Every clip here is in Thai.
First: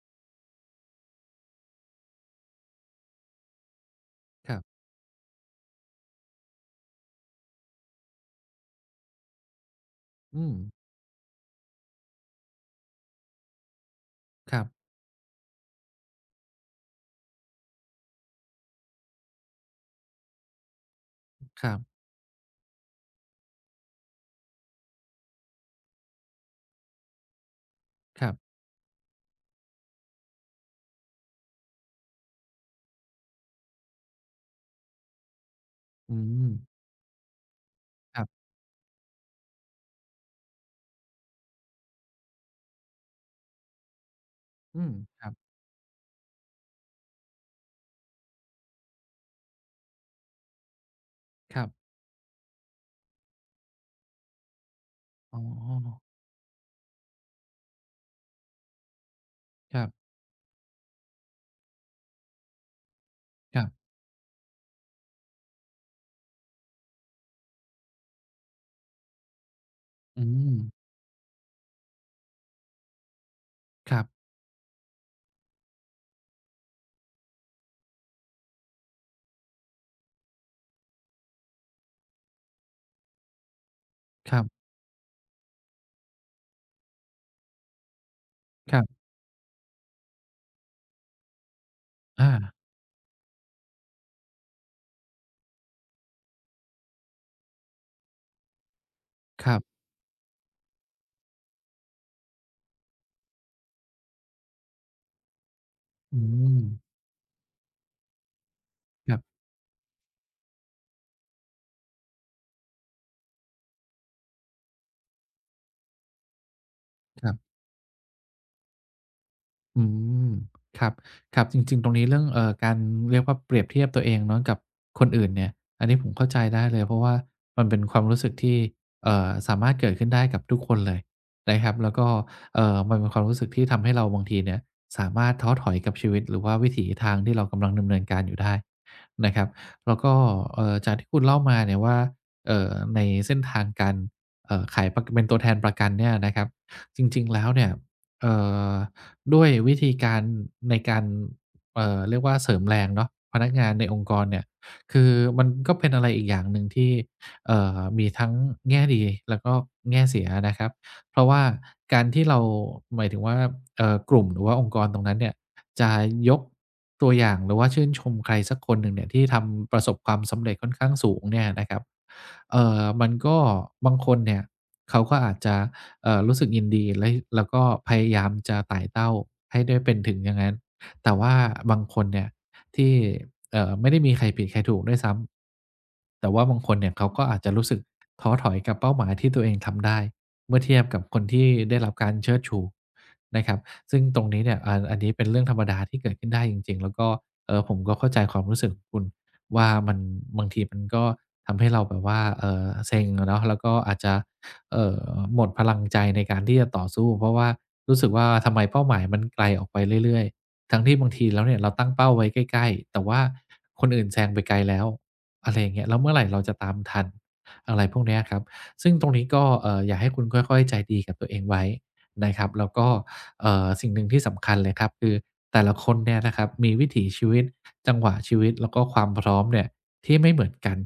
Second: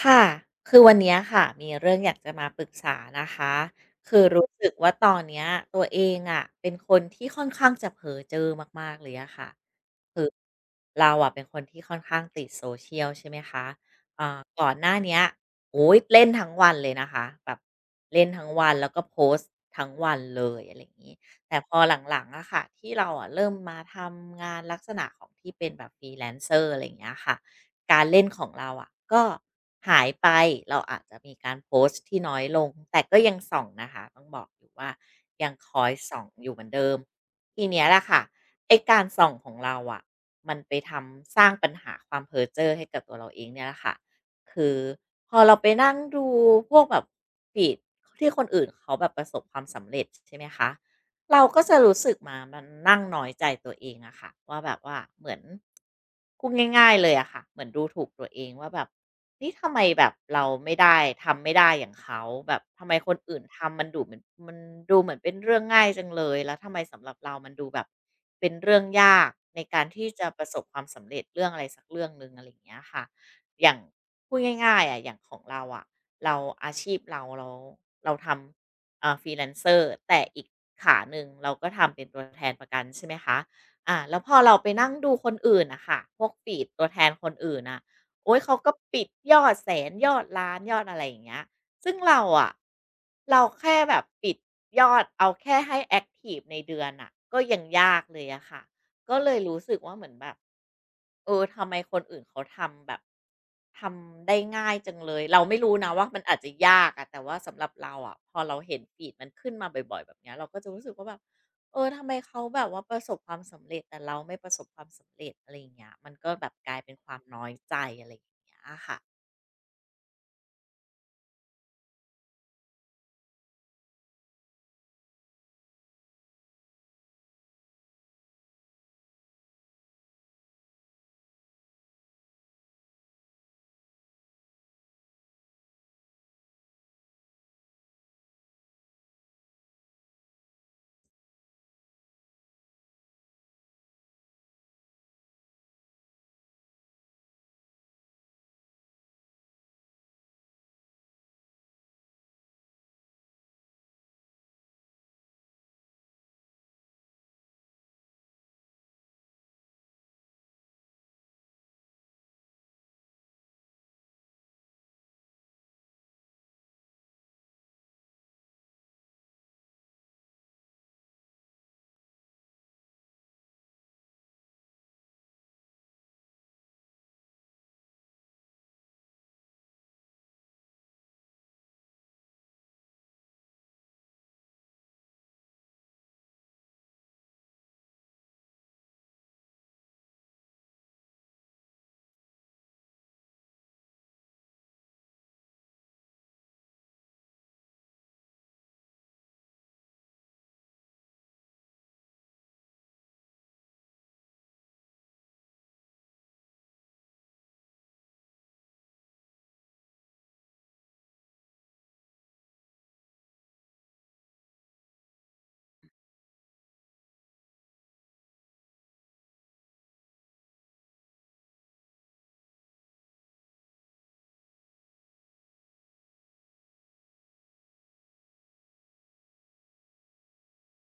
ค่ะ คือวันนี้ค่ะมีเรื่องอยากจะมาปรึกษานะคะ คือรู้ครัสบ ึกว่าตอนนี้ตัวเองอะ เป็นคนที่ค่อนข้างจะเพ้อเจ้อมาก ๆ เลยอะค่ะ คืออืม เราอะเป็นคนที่ค่อนข้างติด social ใช่ไหมคะ อ่า ครกับ ่อนหน้าเนี้ย โอ๊ย! เล่นทั้งวันเลยนะคะแบบ เล่นทั้งวันแล้วก็โพสต์ทั้งวันเลย อะไรอย่างงี้ อ แต่ครพัอบ หลัง ๆ อะค่ะ ที่เราอะเริ่มมาทำงานลักษณะของที่เป็นแบบ Freelancer อะไรอย่างเงี้ยค่ะ การเล่ครนับ ของเราอะ ก็หายไปเราอาจจะมีการโพสต์ที่น้อยลง แต่ก็ยังส่องนะคะ ต้องบอกว่า ยังคอยอสื่องอยู่เหมม ือนเดิม ทีนี้แหละคค่ะ รับ ไอ้การส่องของเราอะ มันไปทำ สร้างปัญหาความเพ้อเจ้อให้กับตัวเราเองเนี่ยแหละค่ะ คืออืม ครัพบ อเราไปนั่งดูพวกแบบ feed ที่คนอื่นเขาแบบประสบความสำเร็จ ใช่ไหมคะ เรากค็รัจบ ะรู้สึกมา มานั่งน้อยใจตัวเองอะค่ะ ว่าแบบว่าเหมืออ๋น อ พูดง่าย ๆ เลยอะค่ะ เหมือนดูถูกตัวเองว่าแบบ นี่ทำคไมรับ แบบเราไม่ได้ ทำไม่ได้อย่างเขา แบบทำไมคนอื่นคทรับ ำมันดูดเหมือน มันดูเหมือนเป็นเรื่องง่ายจังเลย แล้วทำไมสำหรับเรามันดูแบบเป็นเรื่องยากในการที่อจืะประสบม ความสำเร็จ เรื่องอะไรสักเรื่องหนึ่ง อะไรอย่างเงี้ยค่ะ อย่าง ครับ พูดง่าย ๆ อะ อย่างของเราอะ เรา อาชีพเรา เรา เราทำ เออ Freelance แต่อีกขาหนึ่ง เราก็ทำเป็นตัวแทนประกัน ใช่ไหมคะ อา แล้วพคอรับ เราไปนั่งดูคนอื่นน่ะค่ะ พวก feed ตัวแทนคนอื่นน่ะ โอ๊ย เขาก็ครับ ปิดยอดแสน ยอดล้าน ยอดอะไรอย่างเงี้ย ซึ่งเราออะ า เราแค่แบบปิดยอด เอาแค่ให้แอ็กทิฟในเดือนน่ะ ก็ยังยากเลยอะค่ะ ก็เลยครรัู้บ สึกว่าเหมือนแบบ เออ ทำไมคนอื่นเขาทำแบบ ทำได้ง่ายจังเลย เราไม่รู้นะว่า อมัืนอาจจะยม ากอะ แต่ว่าสำหรับเราอะ พอเราเห็น คfeed รับ มันขึ้นมาบ่อย ๆ แบบนี้เราก็จะรู้สึกว่าแบบ เออ ทำไม เขาแบบว่าประสบความสำเร็จ แต่เราไม่ประสบความสำเร็จ อะไรอย่างเงี้ย มันก็แบบกลายเป็นความครันบ ้อยใจ อะไรอย่างเงี้ยค่ะ อืม ครับ ครับ จริง ๆ ตรงนี้เรื่อง เอ่อ การ เรียกว่าเปรียบเทียบตัวเองเนาะ กับคนอื่นเนี่ย อันนี้ผมเข้าใจได้เลย เพราะว่ามันเป็นความรู้สึกที่ เอ่อ สามารถเกิดขึ้นได้กับทุกคนเลยนะครับ แล้วก็ เอ่อ มันเป็นความรู้สึกที่ทำให้เราบางทีเนี่ย สามารถท้อถอยกับชีวิต หรือว่าวิถีทางที่เรากำลังดำเนินการอยู่ได้นะครับ แล้วก็ เอ่อ จากที่คุณเล่ามาเนี่ยว่า เอ่อ ในเส้นทางการ เอ่อ ขาย ป เป็นตัวแทนประกันเนี่ยนะครับ จริง ๆ แล้วเนี่ย เอ่อ ด้วยวิธีการในการ เอ่อ เรียกว่าเสริมแรงเนาะ พนักงานในองค์กรเนี่ย คือมันก็เป็นอะไรอีกอย่างหนึ่งที่ เอ่อ มีทั้งแง่ดี แล้วก็แง่เสียนะครับ เพราะว่าการที่เรา หมายถึงว่า เอ่อ กลุ่มหรือว่าองค์กรตรงนั้นเนี่ย จะยกตัวอย่าง หรือว่าชื่นชมใครสักคนหนึ่งเนี่ย ที่ทำประสบความสำเร็จค่อนข้างสูงเนี่ยนะครับ เอ่อ มันก็ บางคนเนี่ย เขาก็อาจจะ เอ่อ รู้สึกยินดี ล แล้วก็พยายามจะไต่เต้าให้ได้เป็นถึงอย่างนั้น แต่ว่าบางคนเนี่ย ที่ เอ่อ ไม่ได้มีใครผิดใครถูกด้วยซ้ำ แต่ว่าบางคนเนี่ย เขาก็อาจจะรู้สึกท้อถอยกับเป้าหมายที่ตัวเองทำได้ เมื่อเทียบกับคนที่ได้รับการเชิดชูนะครับ ซึ่งตรงนี้เนี่ย อัน อันนี้เป็นเรื่องธรรมดาที่เกิดขึ้นได้จริง ๆ แล้วก็ เอ่อ ผมก็เข้าใจความรู้สึกของคุณว่า มัน บางทีมันก็ทำให้เราแบบว่า เอ่อ เซ็งอะเนาะ แล้วก็อาจจะ เอ่อ หมดพลังใจในการที่จะต่อสู้ เพราะว่ารู้สึกว่า ทำไมเป้าหมาย มันไกลออกไปเรื่อย ๆ ทั้งที่บางทีแล้วเนี่ย เราตั้งเป้าไว้ใกล้ ๆ แต่ว่าคนอื่นแซงไปไกลแล้ว อะไรอย่างเงี้ย แล้วเมื่อไรเราจะตามทัน? อะไรพวกเนี้ยครับ ซึ่งตรงนี้ก็อยากให้คุณค่อย ๆ ใจดีกับตัวเองไว้นะครับ แล้วก็ เอ่อ สิ่งหนึ่งที่สำคัญเลยครับ คือแต่ละคนเนี่ยนะครับ มีวิถีชีวิต จังหวะชีวิต แล้วก็ความพร้อมเนี่ยที่ไม่เหมือนกัน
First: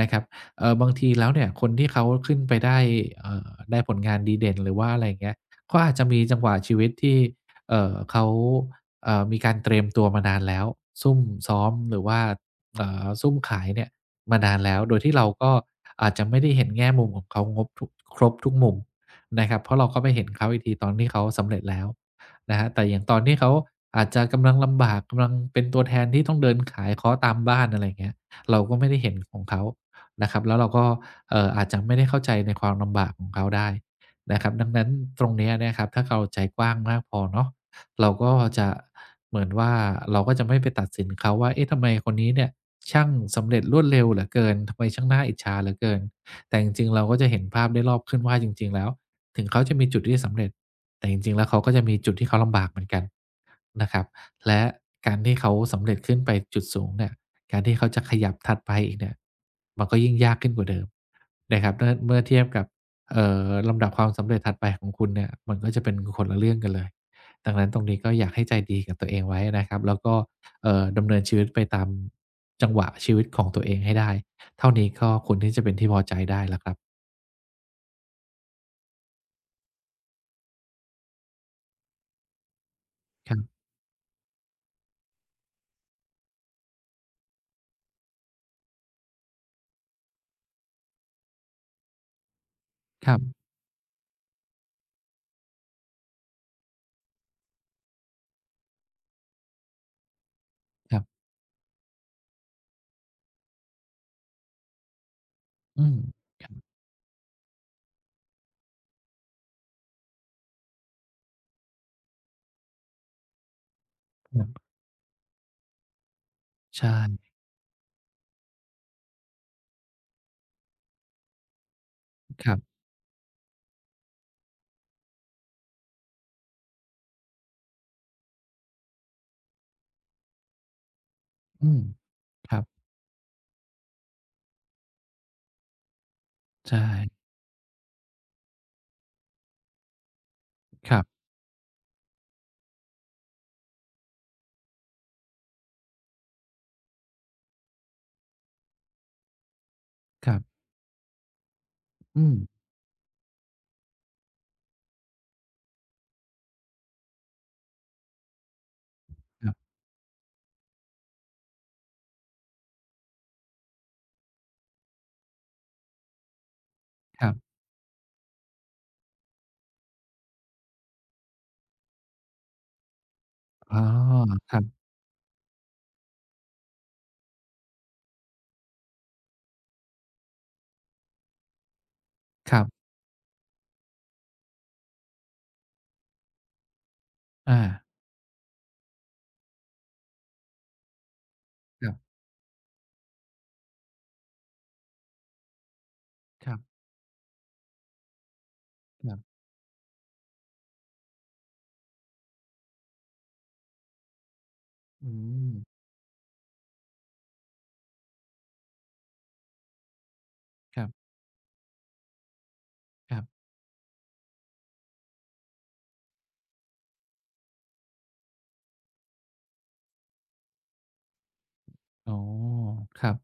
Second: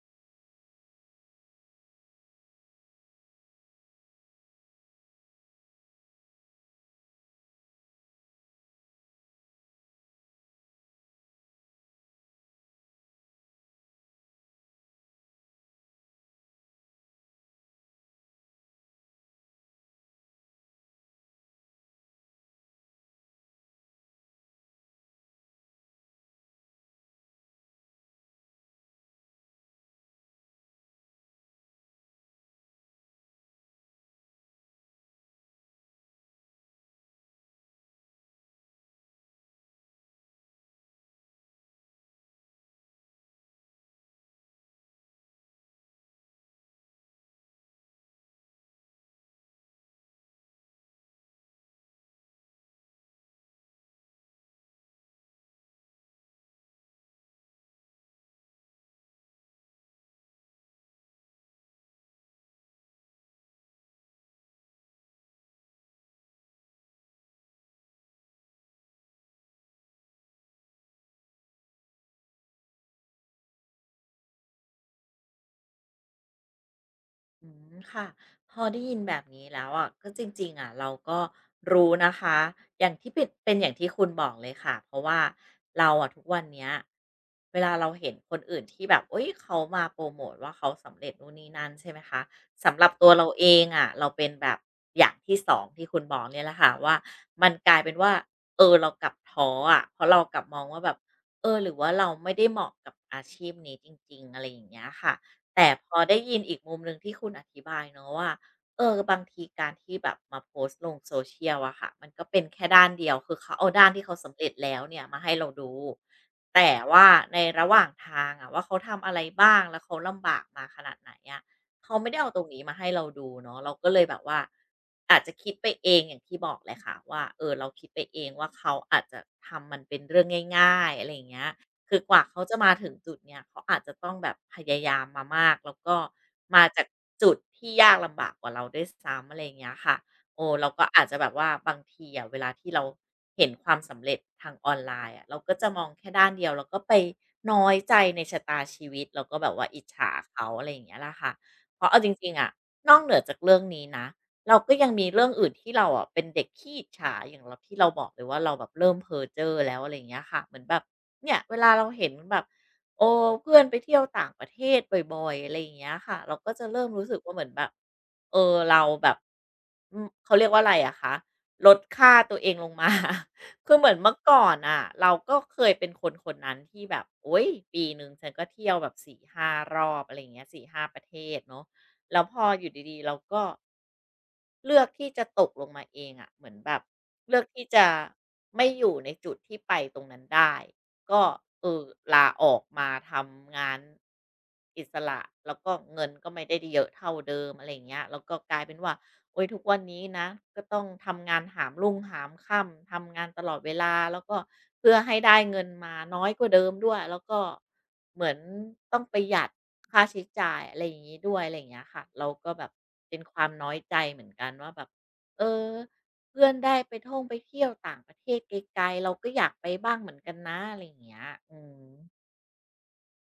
นะครับ เอ่อ บางทีแล้วเนี่ยคนที่เขาขึ้นไปได้ เอ่อ ได้ผลงานดีเด่น หรือว่าอะไรอย่างเงี้ย ก็อาจจะมีจังหวะชีวิตที่ เอ่อ เขา เอ่อ มีการเตรียมตัวมานานแล้ว ซุ่มซ้อมหรือว่า เอ่อ ซุ่มขายเนี่ยมานานแล้ว โดยที่เราก็อาจจะไม่ได้เห็นแง่มุมของเขางบทุก ครบทุกมุมนะครับ เพราะเราก็ไปเห็นเขาอีกทีตอนที่เขาสำเร็จแล้วนะครับ แต่อย่างตอนที่เขาอาจจะกำลังลำบาก กำลังเป็นตัวแทนที่ต้องเดินขาย เคาะตามบ้าน อะไรอย่างเงี้ย เราก็ไม่ได้เห็นของเขานะครับ แล้วเราก็ เอ่อ อาจจะไม่ได้เข้าใจในความลำบากของเขาได้นะครับ ดังนั้นตรงเนี้ยนะครับ ถ้าเข้าใจกว้างมากพอเนาะ เราก็จะเหมือนว่า เราก็จะไม่ไปตัดสินเขาว่า เอ๊ะ ทำไมคนนี้เนี่ย ช่างสำเร็จรวดเร็วเหลือเกิน? ทำไมช่างน่าอิจฉาเหลือเกิน? แต่จริง ๆ เราก็จะเห็นภาพได้รอบขึ้นว่าจริง ๆ แล้ว ถึงเขาจะมีจุดที่สำเร็จ แต่จริง ๆ แล้วเขาก็จะมีจุดที่เขาลำบากเหมือนกันนะครับ และการที่เขาสำเร็จขึ้นไปจุดสูงเนี่ย การที่เขาจะขยับถัดไปอีกเนี่ย มันก็ยิ่งยากขึ้นกว่าเดิมนะครับ ดังนั้นเมื่อเทียบกับ เอ่อ ลำดับความสำเร็จถัดไปของคุณเนี่ย มันก็จะเป็นคนละเรื่องกันเลย ดังนั้นตรงนี้ก็อยากให้ใจดีกับตัวเองไว้นะครับ แล้วก็ เอ่อ ดำเนินชีวิตไปตามจังหวะชีวิตของตัวเองให้ได้ เท่านี้ก็ควรที่จะเป็นที่พอใจได้แล้วครับ อืม ค่ะ พอได้ยินแบบนี้แล้วอะ ก็จริง ๆ อะ เราก็รู้นะคะ อย่างที่ปิด ครับ เป็นอย่างที่คุณบอกเลยค่ะ เพราะว่าเราอะทุกวันเนี้ย เวลาเราเห็นคนอื่น ที่แบบ อุ๊ย! เขามาโพรโมตว่า เขาสำเร็จนู่นนี่นั่น ใช่ไหมคะ สำหรับตคัวรเราับ เองอะ เราเป็นแบบอย่างที่ 2 ที่คุณบอกเนี่ยแหละค่ะ ว่ามันกลายเป็นว่า เออ เรากลับท้ออะ เพราะเรากลับมองว่าแบคบ รับ "เออ หรือว่าเราไม่ได้เหมาะกับอาชีพนี้จริง ๆ?" อะไรอย่างเงี้ยค่ะ แต่อืพม อได้ยินครัอบ ีกมุมหนึ่งที่คุณอธิบายเนาะว่า เออ บางทีการที่แบบมาโพสต์ลง social อะค่ะ มันก็เป็นแค่ด้านเดียว คือเขาเอาด้านที่เขาสำคเรัร็จบ แล้วเนี่ยมาให้เราดู แต่ใชว่า่ ในระหว่างทางอะว่า เขาทำอะไรบ้าง แล้วเขาลำบากมาขนาดไหนอะ เขาไม่ได้เอาอ ตรคงรันีบ ้มาให้เราดูเนาะ เราก็เลยแบบว่า อาจจะคิดไปเองอย่างที่บอกเลยค่ะว่า เอ่อ เราคิดไปเองว่า เขาอาจจะทำมันเป็นเรื่องง่าย ๆ อะไรอย่างเงี้ย อืม คือกว่าเขาคจระับ มาถึงจุดเนี้ย เขาอาจจะต้องแบบพยายามมามาก แล้วก็มาใชจาก่ จุดที่ยากลำบากกว่าเราด้วยซ้ำ อะไรอย่างเงี้ยค่ะ เออ เราก็คอรัาบ จจะแบบว่าบางทีอะ เวลาที่เราเห็นความสำเร็จทางออนไลน์อะ เราก็จะมองแค่ด้านเดียว แล้วก็ไปน้อยใจในชะตาชีวิต แล้วก็แบบว่าอิจฉาครเขับ า อะไรอย่างนี้ล่ะค่ะ เพราะเอาจอืริง ๆ อม ะ นอกเหนือจากเรื่องนี้นะ เราก็ยังมีเรื่องอื่น ที่เราอะเป็นเด็กขี้อิจฉา อย่างเรา ที่เราบอกเลยว่าเราแบบเริ่มเพ้อเจค้รอับ แล้ว อะไรอย่างเงี้ยค่ะ เหมือนแบบเนี่ยเวลาเราเห็นแบบ เออ เพื่อนไปเที่ยวต่างประเทศบ่อย ๆ อะไรอย่างเงี้ยค่ะ เราก็จะเริ่มรู้สึกควร่ัา บ เหมือนแบบ เอ่อ เราแบบ อือ เขาเรียกว่าอะไรอะคะ ลดค่าตัวเองลง มา คือ๋ออ เหมือนเมื่อก่อคนรันบ ่ะ เราก็เคยเป็นคนคนนั้นที่แบบ โอ๊ย! ปีหนึ่งฉันก็เที่ยวแบบ 4-5 รอบ อะไรอย่างเงี้ย 4-5 ประเทศเนาะ แล้วพอครัอยบ ู่ดี ๆ เราก็ เลือกที่จะตกลงมาเองอะ เหมือนแบบเลือกอที่จา ะไม่อยู่ในจุดที่ไปตรงนั้นได้ ก็ เออ ครับ ลาออกมาทำงาน อิสระ แล้วก็เงินก็ไม่คไดรั้บ เยอะเท่าเดิม อะไรอย่างเงี้ย แล้วก็กลายเป็นว่า ครับ โอ๊ย ทุกวันนี้นะ ก็ต้องทำงานหามรุ่งหามค่ำ ทำงานตลอดเวลา แล้วก็ เพื่ออให้ได้เงิืม นมา น้อยกว่าเดิมด้วย แล้วก็เหมือนต้องประหยัดค่าใช้จ่าย อะคไรรับ งี้ด้วย อะไรอย่างเงี้ยค่ะ เราก็แบบคเป็รันบ ความน้อยใจเหมือนกันว่าแบบ "เออ เพื่อนได้ไปท่องไปเที่ยวต่างประเทศไกล ๆ เราก็อยากไปบ้างเหมือนกันนะ" อะไรอย่างเงี้ย อืม อ๋อ ครับ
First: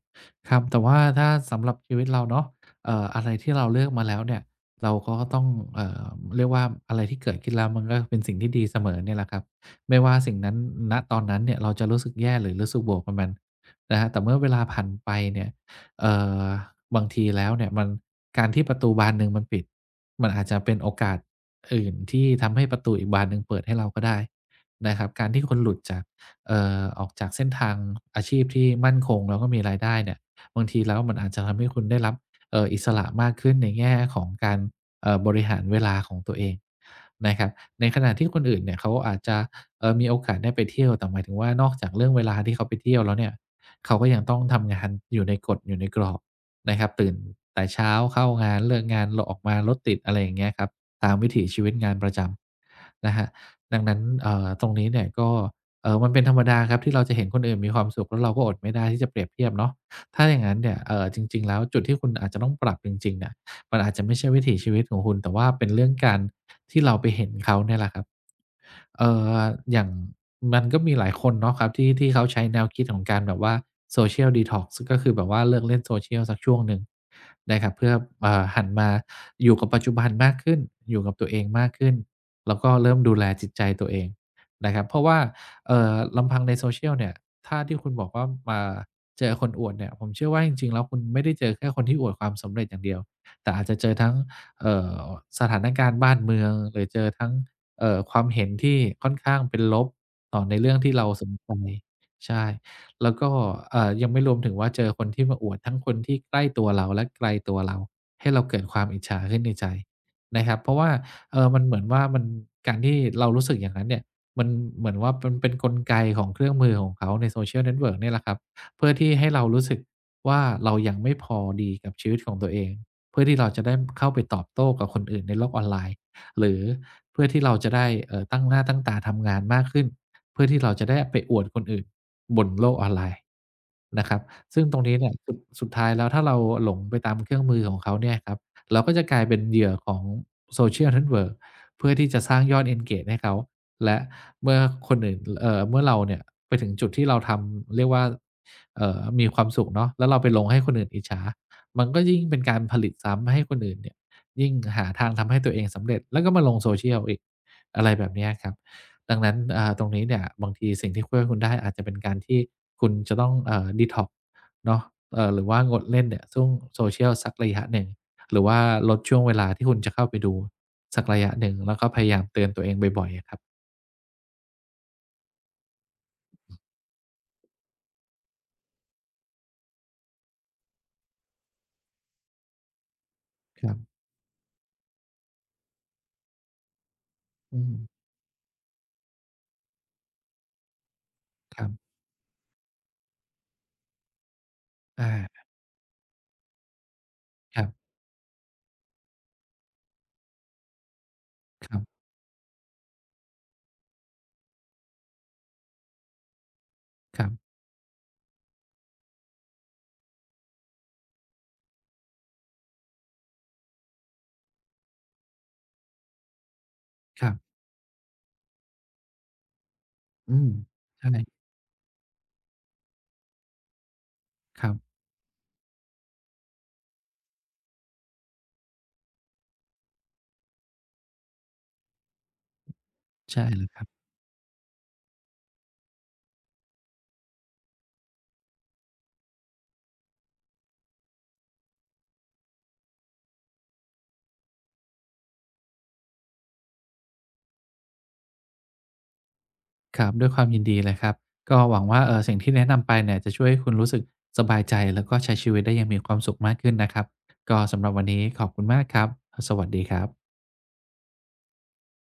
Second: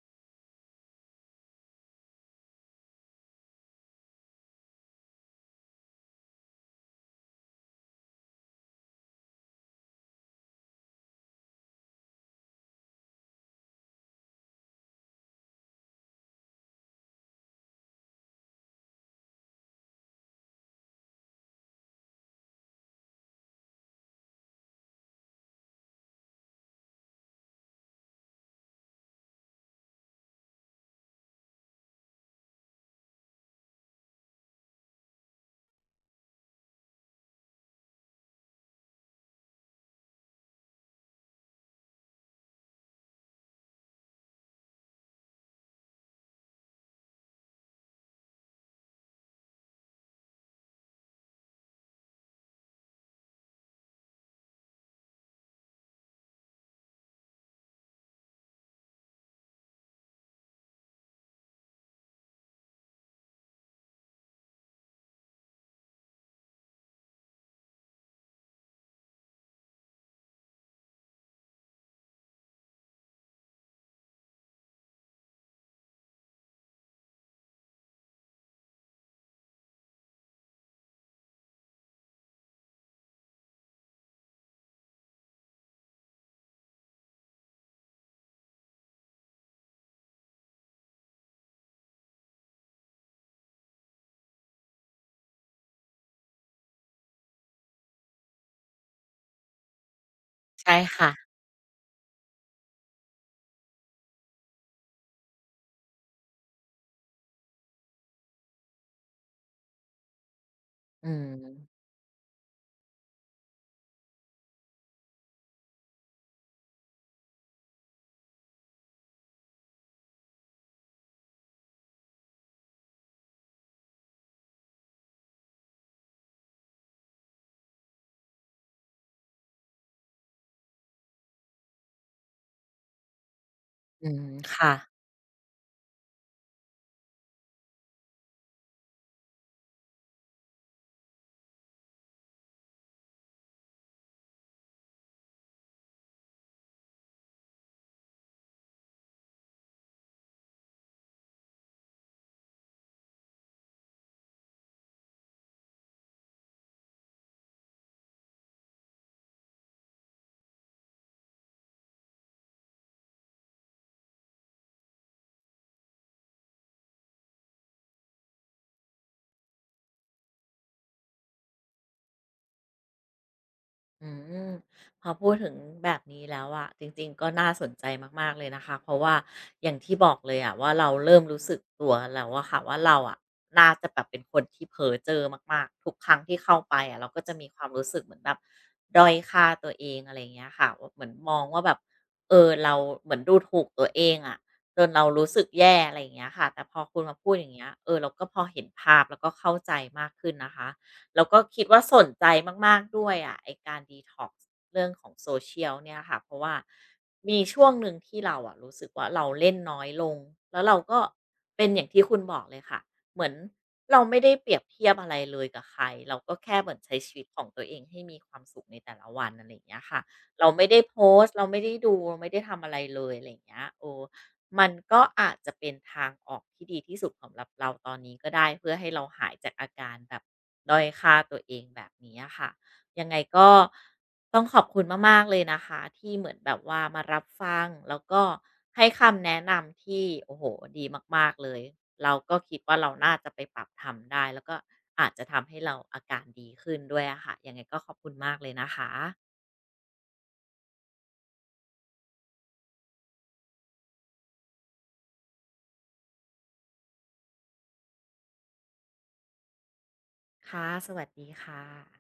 ครับ แต่ว่าถ้าสำหรับชีวิตเราเนาะ เอ่อ อะไรที่เรา เลือกมาแล้วเนี่ย เราก็ต้อง เอ่อ เรียกว่า อะไรที่เกิดขึ้นแล้ว มันก็เป็นสิ่งที่ดีเสมอเนี่ยแหละครับ ไม่ว่าสิ่งนั้น ณ ตอนนั้นเนี่ย เราจะรู้สึกแย่ หรือรู้สึกบวกกับมันนะครับ แต่เมื่อเวลาผ่านไปเนี่ย เอ่อ บางทีแล้วเนี่ย มัน การที่ประตูบานหนึ่งมันปิด มันอาจจะเป็นโอกาสอื่นที่ทำให้ประตูอีกบานหนึ่งเปิดให้เราก็ได้นะครับ การที่คุณหลุดจาก เอ่อ ออกจากเส้นทางอาชีพที่มั่นคง แล้วก็มีรายได้เนี่ย บางทีแล้วมันอาจจะทำให้คุณได้รับ เอ่อ อิสระมากขึ้น ในแง่ของการ เอ่อ บริหารเวลาของตัวเองนะครับ ในขณะที่คนอื่นเนี่ย เขาอาจจะ เอ่อ มีโอกาสได้ไปเที่ยว แต่หมายถึงว่า นอกจากเรื่องเวลาที่เขาไปเที่ยวแล้วเนี่ย เขาก็ยังต้องทำงานอยู่ในกฎ อยู่ในกรอบนะครับ ตื่นแต่เช้าเข้างาน เลิกงาน ล ออกมารถติด อะไรอย่างเงี้ยครับ ตามวิถีชีวิตงานประจำนะครับ ดังนั้น เอ่อ ตรงนี้เนี่ยก็ เอ่อ มันเป็นธรรมดาครับ ที่เราจะเห็นคนอื่นมีความสุข แล้วเราก็อดไม่ได้ที่จะเปรียบเทียบเนาะ ถ้าอย่างงั้นเนี่ย เอ่อ จริง ๆ แล้วจุดที่คุณอาจจะต้องปรับจริง ๆ อะ มันอาจจะไม่ใช่วิถีชีวิตของคุณ แต่ว่าเป็นเรื่องการที่เราไปเห็นเขาเนี่ยแหละครับ เอ่อ อย่าง มันก็มีหลายคนเนาะครับ ที่ ที่เขาใช้แนวคิดของการแบบว่า social detox ซึ่งก็คือแบบว่า เลิกเล่น social สักช่วงหนึ่งนะครับ เพื่อ เอ่อ หันมาอยู่กับ ปัจจุบันมากขึ้น อยู่กับตัวเองมากขึ้น แล้วก็เริ่มดูแลจิตใจตัวเองนะครับ เพราะว่า เอ่อ ลำพังใน social เนี่ย ถ้าที่คุณบอกว่า ม อ่า เจอคนอวดเนี่ย ผมเชื่อว่าจริง ๆ แล้วคุณไม่ได้เจอแค่คนที่อวดความสำเร็จอย่างเดียว แต่อาจจะเจอทั้ง เอ่อ สถานการณ์บ้านเมือง หรือเจอทั้ง เอ่อ ความเห็นที่ค่อนข้างเป็นลบต่อในใเชรื่่องที่คเรา่ะ สนใจ ใช่ แล้วก็ อ่า ยังไม่รวมถึงว่า เจอคนที่มาอวด ทั้งคนที่ใกล้ตัวเรา และไกลตัวเรา ให้เราเกิดความอิจฉาขึ้นในใจนะครับ เพราะว่า อืเอ่อ มันม เหมือนว่ามัน การที่เรารู้สึกอย่างนั้นเนี่ย มันเหมือนว่ามันเป็นกลไกของเครื่องมือของเขาใน social network เนี่ยแหละครับ เพื่อที่ให้เรารู้สึกว่า เรายังไม่พอดีกับชีวิตของตัวเอง เพื่อที่เราจะได้เข้าไปตอบโต้กับคนอื่นในโลกออนไลน์ หรือเพื่อที่เราจะได้ เอ่อ ตั้งหน้าตั้งตาทำงานมากขึ้น เพื่อที่เราจะได้ไปอวดคนอื่นบนโลกออนไลน์นอะืครับ ม ซคึ่ง่ตระ งนี้เนี่ย ค สุดท้ายแล้วถ้าเราหลงไปตามเครื่องมือของเขาเนี่ยครับ เราก็จะกลายเป็นเหยื่อของ social network เพื่อที่จะสร้างยอด engage ให้เขา และเมื่อคนอื่น ก เอ่อ เมื่อเราเนี่ยไปถึงจุดที่เราทำ เรียกว่า เอ่อ มีความสุขเนาะ แล้วเราไปลงให้คนอื่นอิจฉา มันก็ยิ่งเป็นการผลิตซ้ำให้คนอื่นเนี่ย ยิ่ง หาทางทำให้ตัวเองสำเร็จ แล้วก็มาลง social อีก อะไรแบบเนี้ยครับ ดังนั้น อ่า ตรงนี้เนี่ย บางทีสิ่งที่ช่วยให้คุณได้ อาจจะเป็นการที่คุณจะต้อง อ่า detox เนาะ อ่า หรือว่างดเล่นเนี่ย soc social สักระยะหนึ่ง หรือว่าลดช่วงเวลาที่คุณจะเข้าไปดูสักระยะหนึ่ง แล้วก็พยายามเตือนตัวเองบ่อย ๆ อะครับ อืม พอพูดถึงแบบนี้แล้วอะ จริง ๆ ก็น่าสนใจมาก ๆ เลยนะคะ เพราะว่าอย่างที่บอกเลยอะว่า เราเริ่มรู้สึกตัวแล้วอะค่ะว่า เราอะนค่ราับ จะแบบเป็นคนที่เพ้อเจ้อมาก ๆ ทุกครั้งที่เข้าไปอะ เราก็จะมีคอวามรืู้อ สึกเหมือนแบบด้อยค่าตัวเอง อะไรอย่างเงี้ยค่ะ ว่า เหมือนมองว่คารัแบบ บ เออ เรา เหมือนดูถูกตัวเองอะ จนเรอารู้า สึกแย่ อะไรอย่างเงี้ยค่ะ แต่พอคุณมาพูดอย่างคเงรีั้บ ย เออ เราก็พอเห็นภาพ แล้วก็เข้าใจมากขึ้นนะคะ แล้วก็คิดควร่ัาบ สนใจมาก ๆ ด้วยอะ ไอ้การ detox เรื่องของ social เนี่ยค่ะ เพราะว่าครัมีบ ช่วงหนึ่งที่เรารู้สึกว่า เราเล่นน้อยลง แล้วเราก็เป็นอย่างที่คุณบอกเลยค่ะ เหมือนเราไม่ได้เปรียบเทียบอะไรเลยกับใคร เราก็แค่เหมือนใช้ชีวคิตรัขบ องตัวเองให้มีความสุขในแต่ละวัน อะไรอย่างเงี้ยค่ะ อืเรม าไม่ได้โพใช่ สต์ เราไม่ได้ดู ไม่ได้ทำอะไรเลย อะไรอย่างเงี้ย เออ มคัรนับ ก็อาจจะเป็นทางออกที่ดีที่สุดสำหรับเราตอนนี้ก็ได้ เพื่อให้เราหายจากอาการแบบด้อยค่าตัวเองแบบนี้อะค่ะ ยังไงใชก่็เลยครับ ต้องขอบคุณมาก ๆ เลยนะคะ ที่เหมือนแบบว่ามารับฟังแล้วก็ให้คำแนะนำที่ โอ้โฮ! ดีมาก ๆ เลย เราก็คิดว่าเราน่าจะไปปรับทำได้ แล้วก็อาจจะทำให้เราอาการดีขึ้นด้วยอะค่ะ ยังไงก็ขอบคุณมากเลยนะคะ ครับ ด้วยความยินดีเลยครับ ก็หวังว่า เอ่อ สิ่งที่แนะนำไปเนี่ย จะช่วยให้คุณรู้สึกสบายใจ แล้วก็ใช้ชีวิตได้อย่างมีความสุขมากขึ้นนะครับ ก็สำหรับวันนี้ขอบคุณมากครับ สวัสดีครับ ค่ะ สวัสดีค่ะ